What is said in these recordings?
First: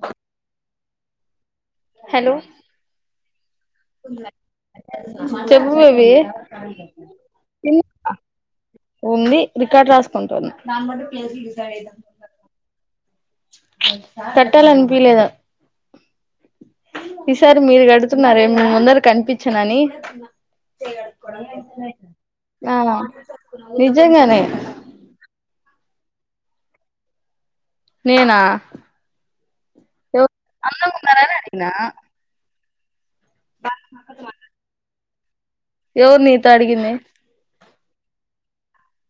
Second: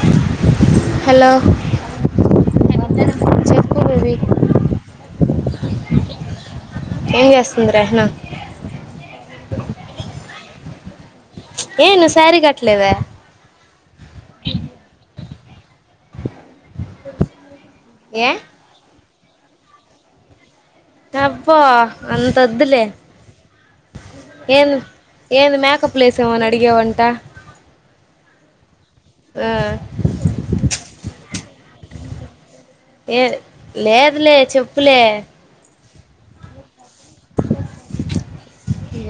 అ hello hello చొప్ చెప్పువే ఏం చేస్తుంది ఇన్ రెహనా ఉంది రికార్డ్ రాసుకుంటున్నా యే నువ్ సారీ కట్లేద కట్టాలనిపియలేదు సార్ మీరు ఏ గడుతున్నారా ఏమన్ ముందర కనిపించనని. అబ్బో అంత వద్దులే యమ నిజంగానే ఏది మకప్లేలేవాడిని అడిగావ్ అంట నేనా యో అందంగా ఉన్నారని అడిగిన యే లేదులే చెప్పులే ఎవరు నీతో అడిగింది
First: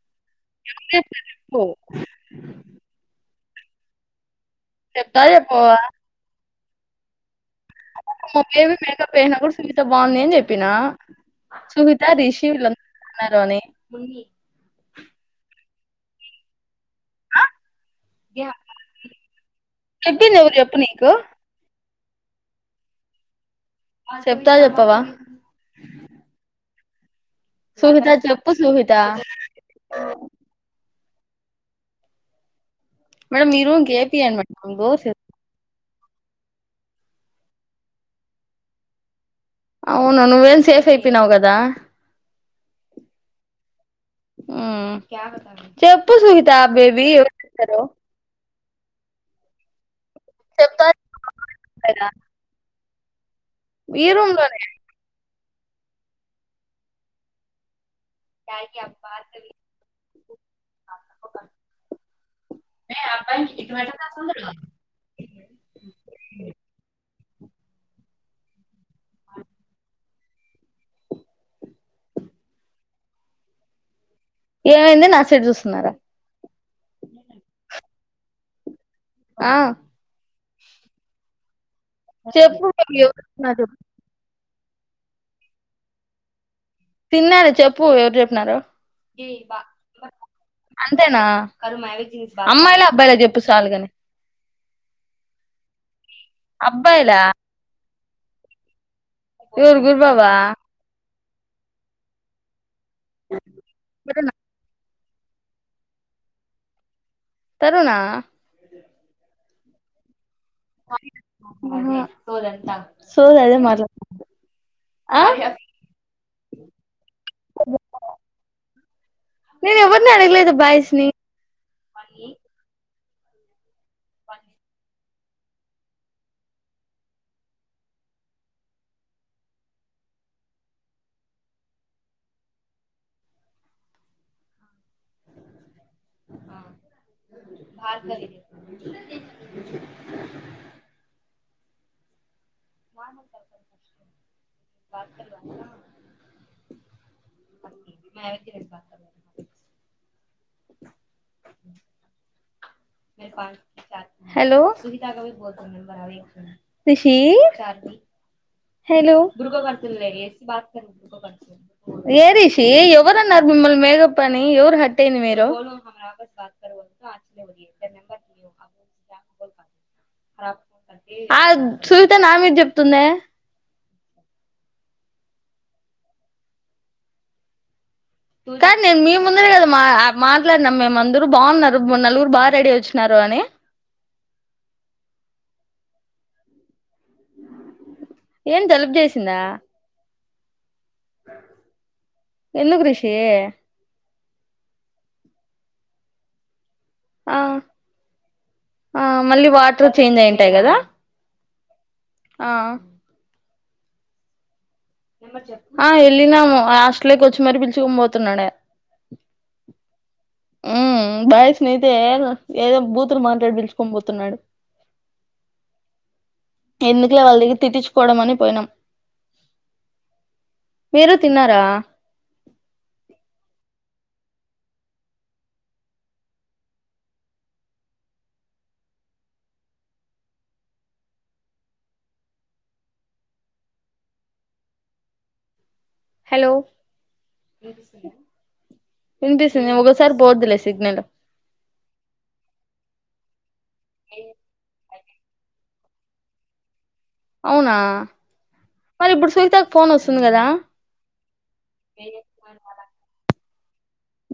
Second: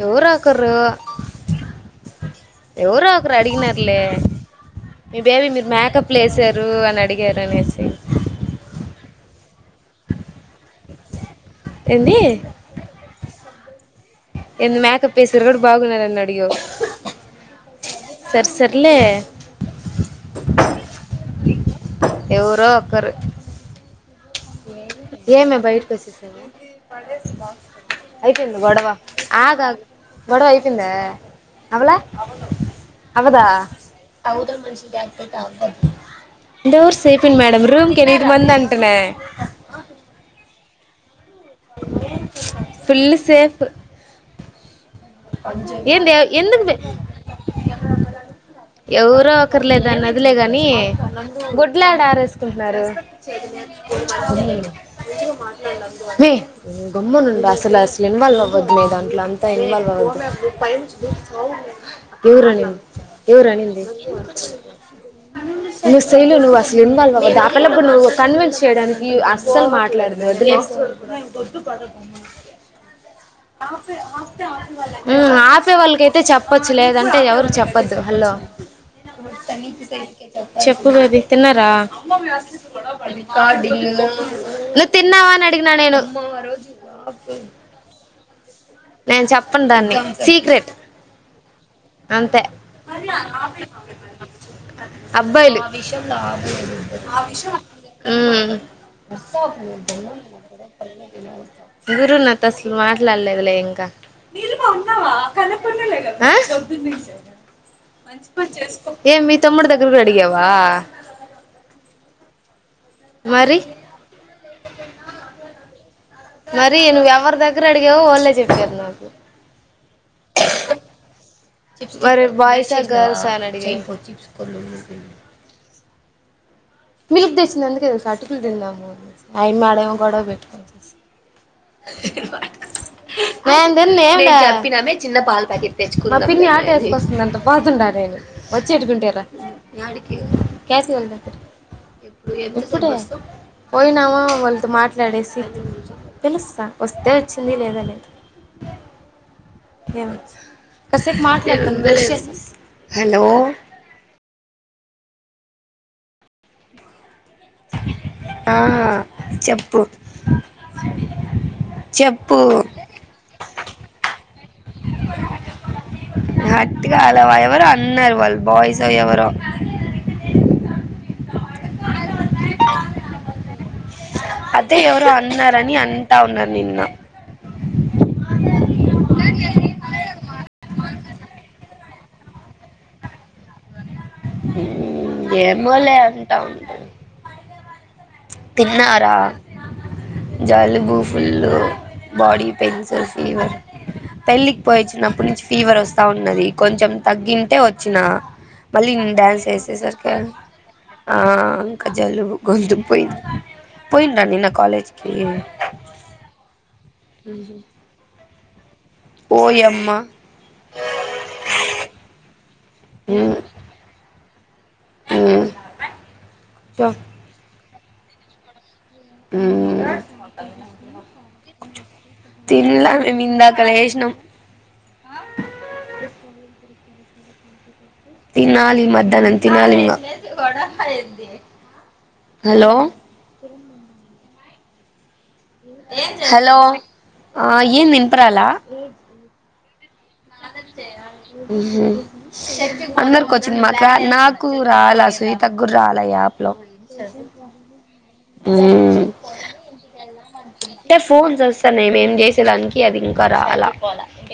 ఎవరో ఒక్కరూ చెప్పు ఎవరో ఒక్కరు అడిగినారులే మీ చెప్తా బేబీ మీరు చెప్పవా మేకప్లు వేసినారు అని అడిగారు అనేస్ మా బేబీ మేకప్ ఏసినా కూడా సునీత బాగుంది అని చెప్పినా. సుహిత రిషి లో ఉన్నారని ఎద్ మేకప్ యేసిరు కూడ్ బాగునాగున్నారని అడిగావ్ సర్ సర్లే ఇప్ నీకు ఎవరో ఒక్కరు చెప్తా చెప్పవా ఏమే బయటకి వచ్చేసవ్ సుహిత చెప్పు అయిపోందిలే గొడవ సుహిత ఆగు ఆగు గొడవ అయిందా అవ్వలే అవ్వదా మేడం మీ రూమ్ కి ఏపియండి మేడం డోర్స్ డోర్స్ చేపియండి మేడం రూమ్ కి ఎనిమిది మంది అంటనే చెప్పినవ్ కదా ఫుల్ సేఫ్ మ్ చెప్పు ఏంది సునీత ఎందుకు బేబీ హలో ఎవరో ఒకరు లేదన్నదిలే గాని చెప్తా గుడ్లలేడా చెప్పలేదా ఆరేసుకుంటున్నారు ఈ రూమ్ లోనే మ్మి గమ్మున ఉండు అసలు ఇన్వొల్వ్ అవ్వద్దు లే దాంట్ల అంతా ఇన్వొల్వ్ అవద్దు పైనుంచి దూకి సావు ఎవరు అని ఎవరు అనింది నువ్ సైలు నువ్ అసలు ఇన్వాల్వ్ అవ్వద్దు ఆ పిల్లకి నువ్ కన్విన్స్ చేయడానికి అస్సలు మాట్లాడదు ఆ ఏమైంది న హాస్టల్ వాళ్ళకైతే చెప్పొచ్చు లేదంటే ఎవరికి చెప్పద్దు హల్లో ఆ చెప్పు బేబీ తిన్నారా చెప్పు బేబీ ఎవరు చెప్పినారు చెప్పు నువ్వు తిన్నావా అని అడిగిన నేను తిన్నార చెప్పు ఎవరు చెప్పినారో నేను చెప్పను దాన్ని సీక్రెట్ అంతేనా అంతే అమ్మాయిలా అబ్బాయిలా చెప్పు సాలుగని అబ్బాయిలు విషయంలో అబ్బాయిలా ఆలోచించి ఊ ఎవరు గురుబాబా ఎవరు నాకసలు మాట్లాడలేదులే రనా చ్చినవా కనపడలే కదా ఆ పొద్దున్నించి తరుణా మంచి పని చేసి ఏ మీ తమ్ముడి దగరకు పోయ్ అడిగావ్ అహ సోదంతా సోది అదే మరి మాట్లాడు ఆ మరి నువ్వు ఎవరి దగ్గర అడిగావో వాళ్ళే చెప్పారు నాకు ఎవ్వర్నీ అడగలేదు బాయ్స్ ని చిప్స్ మరి బాయ్స్ ఆ గర్ల్స్ ఆ అని అడిగినవ్ మిల్క్ తెచ్చింది అందుకే తెల్సా అటుకులు తిన్నాము అయమ్మీ ఆడేమో గొడవ పెట్టుకుంది [unintelligible] చిన్న పాల ప్యాకెట్ తెచ్చుకుందామంటే మా పిన్ని ఆటో వేసుకస్తుంది అంట పోతున్న నేను వచ్చేటిదుంటే రా [unintelligible] ఇప్పుడే పోయినామా వాళ్ళతో మాట్లాడేసి పిలుస్తా వస్తే వచ్చింది లేదా లేదు ఏమో కాసేపు మాట్లాడతా ఉండు బ్రష్ చేసి వస్తా హలో రిషీ ఆ హలో చెప్పు ఏ చెప్పు రిషీ ఎవరు న్నారు మిమ్మల్ని మేకప్ అని ఎవరు హర్ట్ అయింది మీరు గట్టిగ అలా వ ఎవరో అన్నారు వాళ్ళు బాయ్స్ యో ఎవరో ఆ సునిత నా మీద చెప్తుందే అదే ఎవరో అన్నారని అంటా ఉన్నది నిన్న కానీ నేను మీ ముందే కదా మా ఆ మాట్లాడినాం మేము అందరు బాగున్నారు నలుగురు బాగా రెడీ అయి వచ్చినారు అని ఏమోలే అంతా ఉంటా ఏం జలుబు చేసిందా జలుబు ఫుల్లు బాడీ ఎందుకు పెయిన్స్ రిషి ఫీవర్ పెళ్ళికి పోయి వచ్చినప్పటి నుంచి ఫీవర్ వస్తా ఉన్నది కొంచెం ఆ తగ్గింటే వచ్చినా మళ్ళీ ఆ డ్యాన్స్ మళ్ళీ వాటర్ చేసేసరికి చేంజ్ అయింటాయి కదా ఆ ఇంకా జలుబు గొంతు పోయింది పోయిండ్రా నిన్న కాలేజ్ ఆ వెళ్ళినం హాస్టల్ కి వచ్చి మరీ పిలుచుకోని పోతున్నాడే ఓయమ్మ ఉ బాయ్స్ నైతే ఏదో బూతులు మ్మ్ మాట్లాడి పిలుచుకొని పోతున్నాడు మ్మ్ చెప్ ఎందుకలే వాళ్ళ దగ్గర తిట్టిచ్చుకోవడం అని పోయినాం మ్మ్ మీరు తిన్నారా తినాలే మేము ఇందాక లేసినం తినాలి మధ్యానం తినాలి ఇంగ హలో హలో ఆ ఏంది వినపరాలే పొద్దులేసి ఊ అందరికి వచ్చింది మాకు నాకు రాలా శ్వేత గురు రాల యాప్ లో అవునా ఊ మరి ఇప్పుడు సునీతకు ఫోన్ వస్తుంది కదా అంటే ఫోన్స్ వస్తాన్నాయి మేము చేసేదానికి అది ఇంకా రాల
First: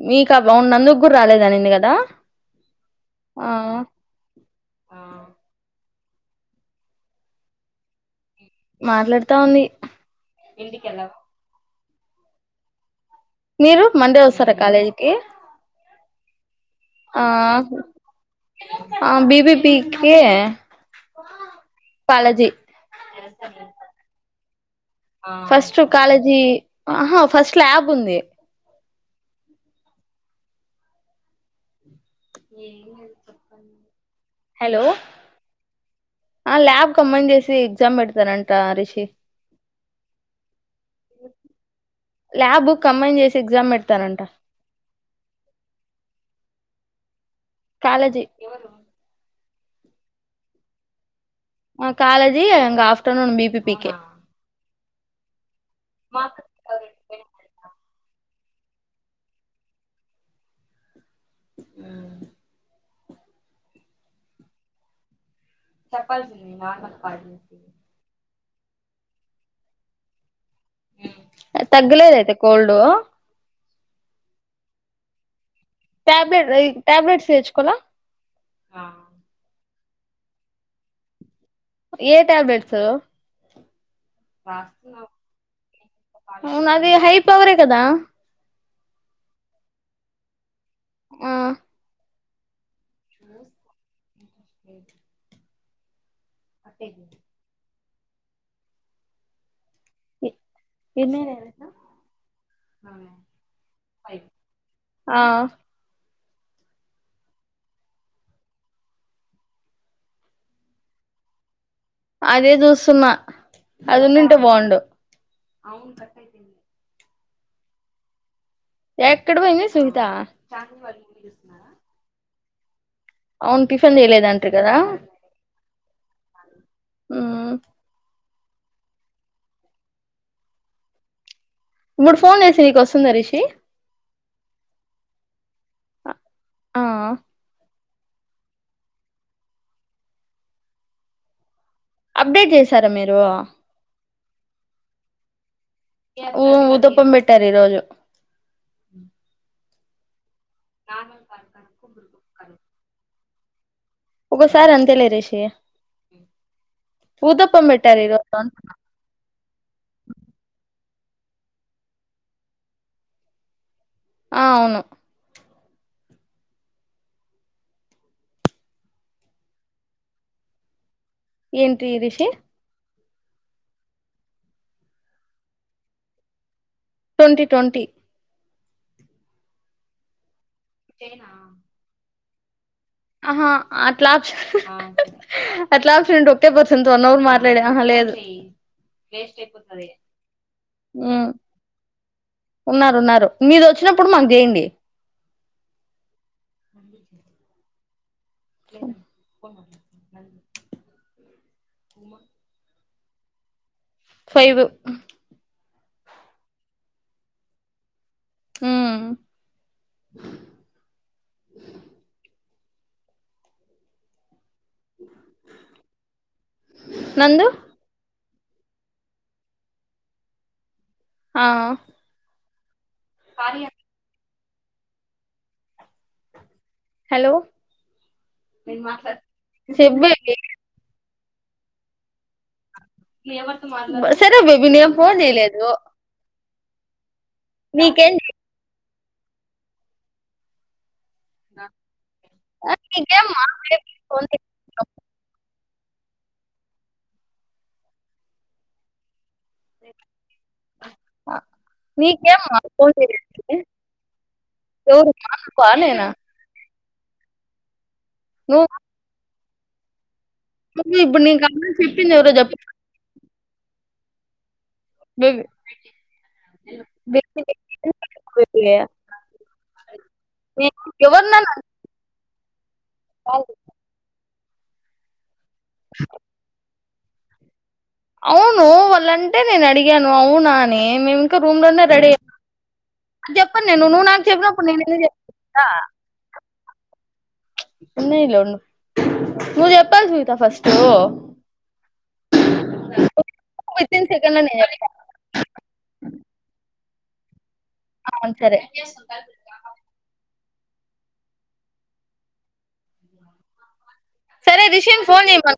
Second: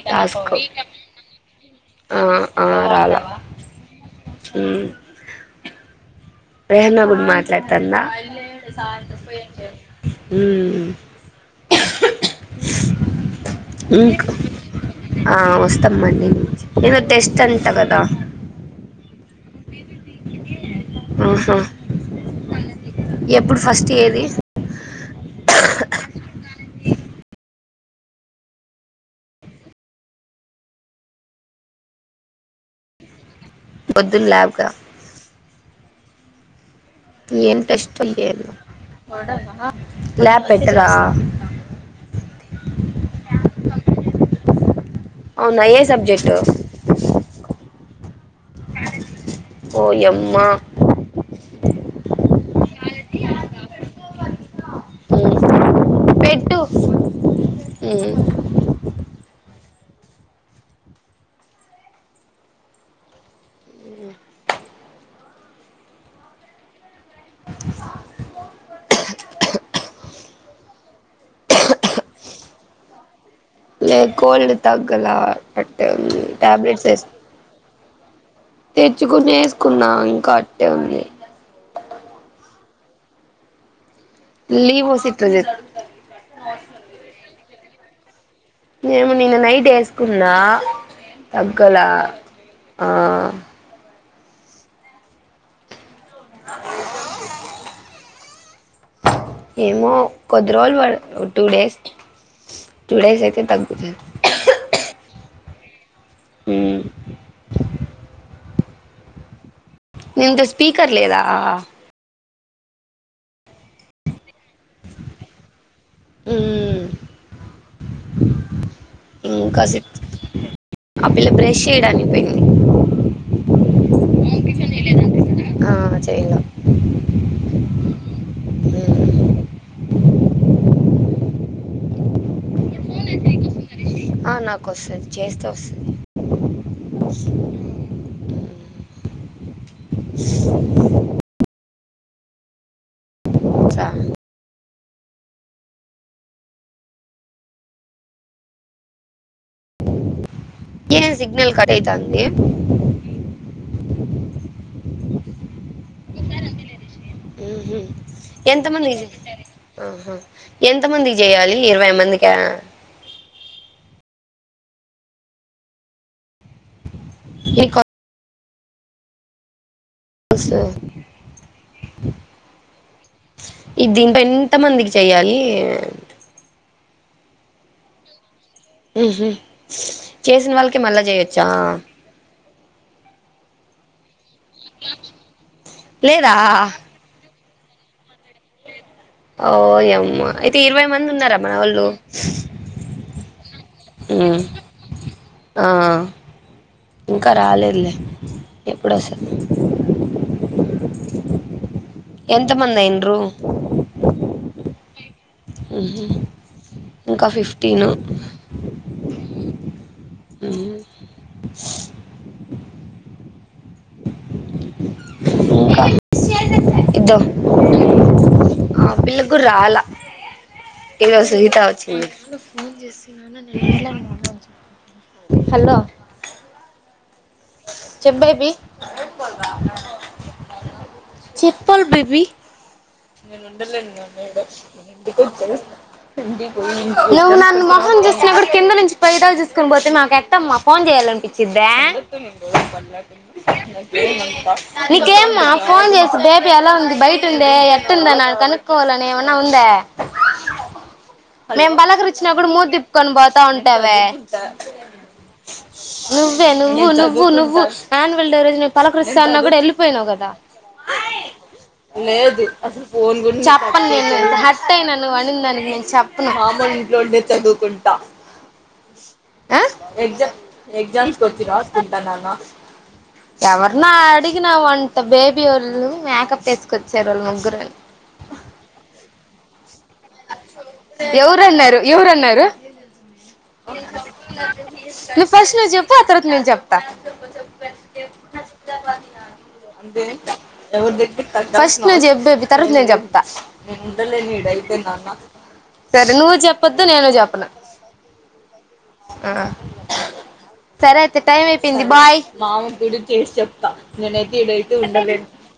మీకు టాస్క్ అవును నందుకు కూడా రాలేదనింది కదా ఆ ఆ రాలే ఆ ఉ రేహన్నా [unintelligible] మాట్లాడతాన్న మాట్లాడుతా ఉంది [inaudible] ఊ మీరు మండే వస్తారా కాలేజ్ కి ఆ వస్తామండి ఏదో ఆ టెస్ట్ అంట కదా ఆ బిబిపీకి ఓసో ఎప్పుడు ఫస్ట్ ఏది ఫస్ట్ కాలేజీ ఆహా ఫస్ట్ ల్యాబ్ ఉంది పొద్దున్న ల్యాబ్గా హలో ఆ ల్యాబ్ కంబైన్ చేసి ఎమ్ ఎగ్జామ్ టెస్ట్ లు చేయాల్లో పెడతారంట రిషి ల్యాప్ పెట్టరా ల్యాబ్ కంబైన్ చేసి ఎగ్జామ్ పెడతారంట అవునా ఏ సబ్జెక్టు కాలజీ ఎవరు ఓ యమ్మా ది ఆఫటర్నూన్ బిపిపికే ఊ పెట్టు ఊ ఉ చెప్పాల్సింది నార్మల్ కాల్ ఉ తగ్గలేద అయితే కోల్డ్ లేదు కోల్డ్ తగ్గల అట్టే ఉంది టాబ్లెట్ టాబ్లెట్స్ ఏసు తెచ్చుకోలా తెచ్చుకునే ఏసు కున్నా ఇంకా అట్టే ఉంది ఏ ట్యాబ్లెట్సు లీవోస్ ఇట్లా ఉనా అది హైపవర్ ఏ కదా ఏమో నిన్న నైట్ వేసుకున్నా ఆ తగ్గలా [inaudible] అంటే ఏమో కొద్దిరోజులు పడు టూ డేస్ టూ డేస్ అయితే తగ్గుతది ఆ ఉ దీంతో స్పీకర్ లేదా అదే చూస్తున్నా అది ఉండింటే బాగుండు ఎక్కడ పోయింది ఇంకాసేపు సునీత ఆ పిల్ల బ్రష్ చేయడానికి పోయింది అవున్ టిఫిన్ చేయలేదంట కదా చేయాలా ఉమ్ ఇప్పుడు ఫోన్ జేస్తే నీకు వస్తుందా రిషి ఆ నాకు వస్తది చేస్తే వస్తది [inaudible] ఆ అప్డేట్ జేసారా మీరు చ ఊ ఊదపంబెట్టారు ఈ రోజు ఏం సిగ్నల్ కట్టైతోంది ఒకసారి అంతేలే రిషి ఊతప్పం పెట్టారు ఈ రోజు ఎంత మంది ఎంత ఎంతమందికి జేయాలి ఇరవై మందికా ఆవును ఏ కొ సా [inaudible] ఏంటి రిషి ఈ దీనిపై ఎంత మందికి చేయ్యాలి ట్వంటీ ట్వంటీ హుహూ చేసిన వాళ్ళకే మళ్ళా చేయొచ్చా హా అట్లా అట్లాస లేదా ఒకే పర్సన్ తో వన్ అవర్ మా ఆహా లేదు ఓయమ్మ అయితే ఇరవై మంది మ్మ్ ఉన్నారా మనోళ్ళు ఉన్నారు ఉన్నారు మీరు వచ్చినప్పుడు మాకు జేయండి ఆ ఇంకా రాలేదులే ఎప్పుడొస్తద్ది ఎంత మంది అయిండ్రు ఫైవ్ హుహూ ఇంకా ఫిఫ్టీను మ్మ్ ఉమ్ ఆ [inaudible] ఇద్దో నందు ఆ పిల్ల గూడ రాలే ఇదిగో ఆ సునీత వచ్చింది హలో హలో చెప్ బేబి చెప్పు బేబీ చెప్పాలి బేబీ నేను ఉండలేను సరే ఇడ బేబీ మన నేను ఇంటి ఫోన్ చేయలేదు కొచ్చెస్త [unintelligible] నువ్వు నన్ను మొహం నీకేం చూసిన గూడా కింద నుంచి పైదాక చూసుకుని పోతే మాకు ఎట్టమ్మ ఫోన్ జేయాల ఇచ్చిద్దా ఆ! నీకేమ్మా రేపు ఫోను నీకేమ్మా ఫోన్ జేసి బేబి ఎలా ఉంది బయటుందే ఎట్టుందన కనుకోవాలనే అన్న ఉందా చేసినా మేం బలకరిచ్చినప్పుడు నీకేమ్మా మూతి ఫోను తిప్పుకొని పోతా ఉంటావే మాకునేనా [unintelligible] నువ్వే నువ్వు నువ్వు నువ్వు ఆన్వల్ డే రోజు నువ్వు నేన్ పలకరిస్తున్నా గూడా యెళ్ళిపోయినవ్ గదా ఇప్పుడు నేన్ కనపడ చెప్పిం దెవరో జెప్పు చెప్పలేదు హట్ హట్టయిన బేబీ నువనిందానికి నేను చెప్పను కామ్ గా ఇంట్లో ఉండే బేబీ చదువుకుంటా బేబీ ఆ ఎగ్జా నేను ఎగ్జామ్స్ ఎవరినన్నా వచ్చినవ [unintelligible] రాంటా నన్న కాదు. ఎవరినో అడిగినా వంట బేబీ వాళ్ళు మేకప్ వేసుకొచ్చారు వాళ్ళు ముగ్గురు అవును వాళ్ళంటే నేను అడిగాను అవునా అని మేము ఇంకా రూమ్ ఎవరన్నారు లోనే రెడీ అయ ఎవరన్నారు అది జెప్పను నేను నువ్వు నాకు చెప్పనప్పుడు నేను ఎందుకు చెప్తా త ఉన్నాయిలే ఉండు. నువ్వు చెప్పాలి సునీత ఫస్టు. ఫస్ట్ నువ్వు జెప్పు ఇ తర్వాత నేన్ జెప్తా వితిన్ సెకండ్‌లో నేను చెప్తా. సరే నువ్వు జెప్పొ నేను జెపన ఔన్ సరే సరే అయితే టైం అయిపోయింది బాయ్ నేనైతే సరే ఇడైతే రిషిని ఉండలేన్ ఫోను చేయమను.